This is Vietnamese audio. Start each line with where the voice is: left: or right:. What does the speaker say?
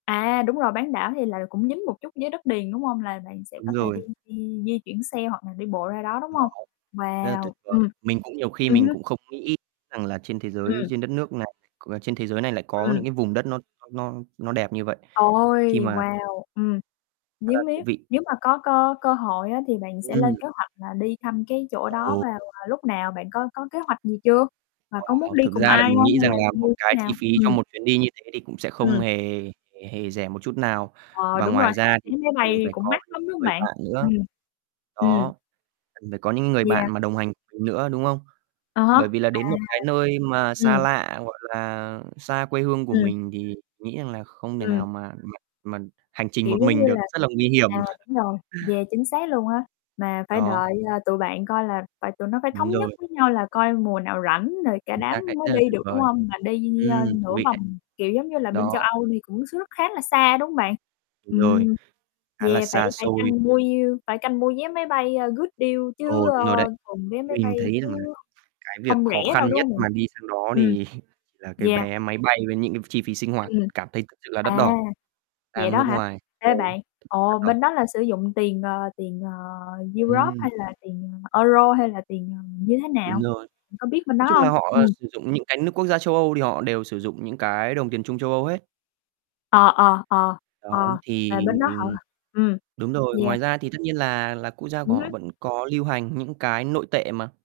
left: À, đúng rồi, bán đảo thì là cũng dính một chút với đất liền, đúng hông? Là bạn sẽ
right: Đúng
left: có thể đi
right: rồi.
left: di di chuyển xe hoặc là đi bộ ra đó, đúng hông?
right: [unintelligible] Rất là
left: Wow,
right: tuyệt vời.
left: ừm.
right: Mình cũng nhiều khi
left: Ừ
right: mình
left: hứ.
right: cũng không nghĩ rằng là trên thế giới
left: Ừm.
right: trên đất nước này, c ờ, trên thế giới này lại có những
left: Ừm.
right: cái vùng đất nó nó nó nó đẹp như vậy, khi
left: Ôi,
right: mà
left: wow, ừm,
right: Khá
left: nếu
right: là
left: nếu
right: thú vị.
left: nếu mà có có cơ hội á, thì bạn sẽ
right: Ừm.
left: lên kế hoạch là đi thăm cái chỗ đó
right: Ồ.
left: mà vào lúc nào? Bạn có có kế hoạch gì chưa? Và có
right: Wow,
left: muốn đi
right: thực
left: cùng
right: ra là
left: ai
right: mình
left: hông
right: nghĩ
left: hay
right: rằng
left: là
right: là một
left: như thế
right: cái chi
left: nào?
right: phí cho
left: Ừm.
right: một chuyến đi như thế thì cũng sẽ không
left: Ừm.
right: hề hề rẻ một chút nào
left: Ờ,
right: và
left: đúng rồi
right: ngoài
left: ha,
right: ra
left: vé
right: thì
left: máy
right: cần
left: bay
right: phải
left: cũng
right: có
left: mắc
right: những
left: lắm, đúng
right: cái
left: hông
right: người
left: bạn?
right: bạn nữa.
left: Ừm, ừm.
right: Đó, cần phải có những người bạn
left: Yeah.
right: mà đồng hành cùng mình nữa, đúng không?
left: À há.
right: Bởi vì là
left: À.
right: đến một cái nơi mà xa
left: Ừm.
right: lạ, gọi là, xa quê hương của
left: Ừm.
right: mình thì nghĩ rằng là không thể
left: Ừm.
right: nào mà mà mà hành trình
left: Kiểu,
right: một
left: giống
right: mình
left: như
right: được,
left: là,
right: rất là nguy hiểm.
left: à, đúng rồi, yeah, chính xác luôn á. Mà phải
right: Đó.
left: đợi, ơ, tụi bạn coi là phải tụi nó phải
right: Đúng
left: thống nhất
right: rồi.
left: với nhau là coi mùa nào rảnh rồi cả
right: Chính
left: đám
right: xác đấy,
left: mới
right: rất là
left: đi
right: tuyệt
left: được, đúng
right: vời.
left: hông? Mà đi như như, ơ,
right: Ừm, thú
left: nửa
right: vị đấy.
left: vòng, kiểu, giống như là bên
right: Đó.
left: châu Âu thì cũng trước khá là xa, đúng hông bạn?
right: Đúng rồi,
left: Ừm,
right: khá là
left: yeah, phải
right: xa
left: phải
right: xôi.
left: canh mua deal phải canh mua vé máy bay, ơ, good deal chứ,
right: Ồ,
left: ơ,
right: đúng rồi đấy,
left: thường vé máy
right: mình
left: bay
right: thấy rằng là
left: chứ
right: cái việc
left: không
right: khó
left: rẻ
right: khăn
left: đâu, đúng
right: nhất
left: hông bạn?
right: mà đi sang đó
left: Ừm.
right: thì là cái
left: Yeah.
right: vé máy bay với những cái chi phí sinh hoạt
left: Ừm.
right: cảm thấy thực sự là đắt
left: À,
right: đỏ.
left: vậy
right: Sang
left: đó
right: nước
left: hả?
right: ngoài, ừ,
left: Ê, bạn,
right: rất đắt
left: ồ, bên
right: đỏ.
left: đó là sử dụng tiền, ờ, tiền, à, Europe
right: Ừm.
left: hay là tiền Euro hay là tiền như thế
right: Đúng
left: nào?
right: rồi,
left: Bạn có biết bên
right: nói
left: đó
right: chung
left: hông?
right: là họ
left: Ừm.
right: sử dụng những cái nước quốc gia châu Âu thì họ đều sử dụng những cái đồng tiền chung châu Âu hết.
left: Ờ, ờ, ờ,
right: Đó,
left: ờ,
right: thì
left: là bên đó họ hoặc ừm,
right: đúng rồi, ngoài
left: yeah.
right: ra thì tất nhiên là là quốc gia của
left: Ừm
right: họ
left: hứm.
right: vẫn có lưu hành những cái nội tệ mà.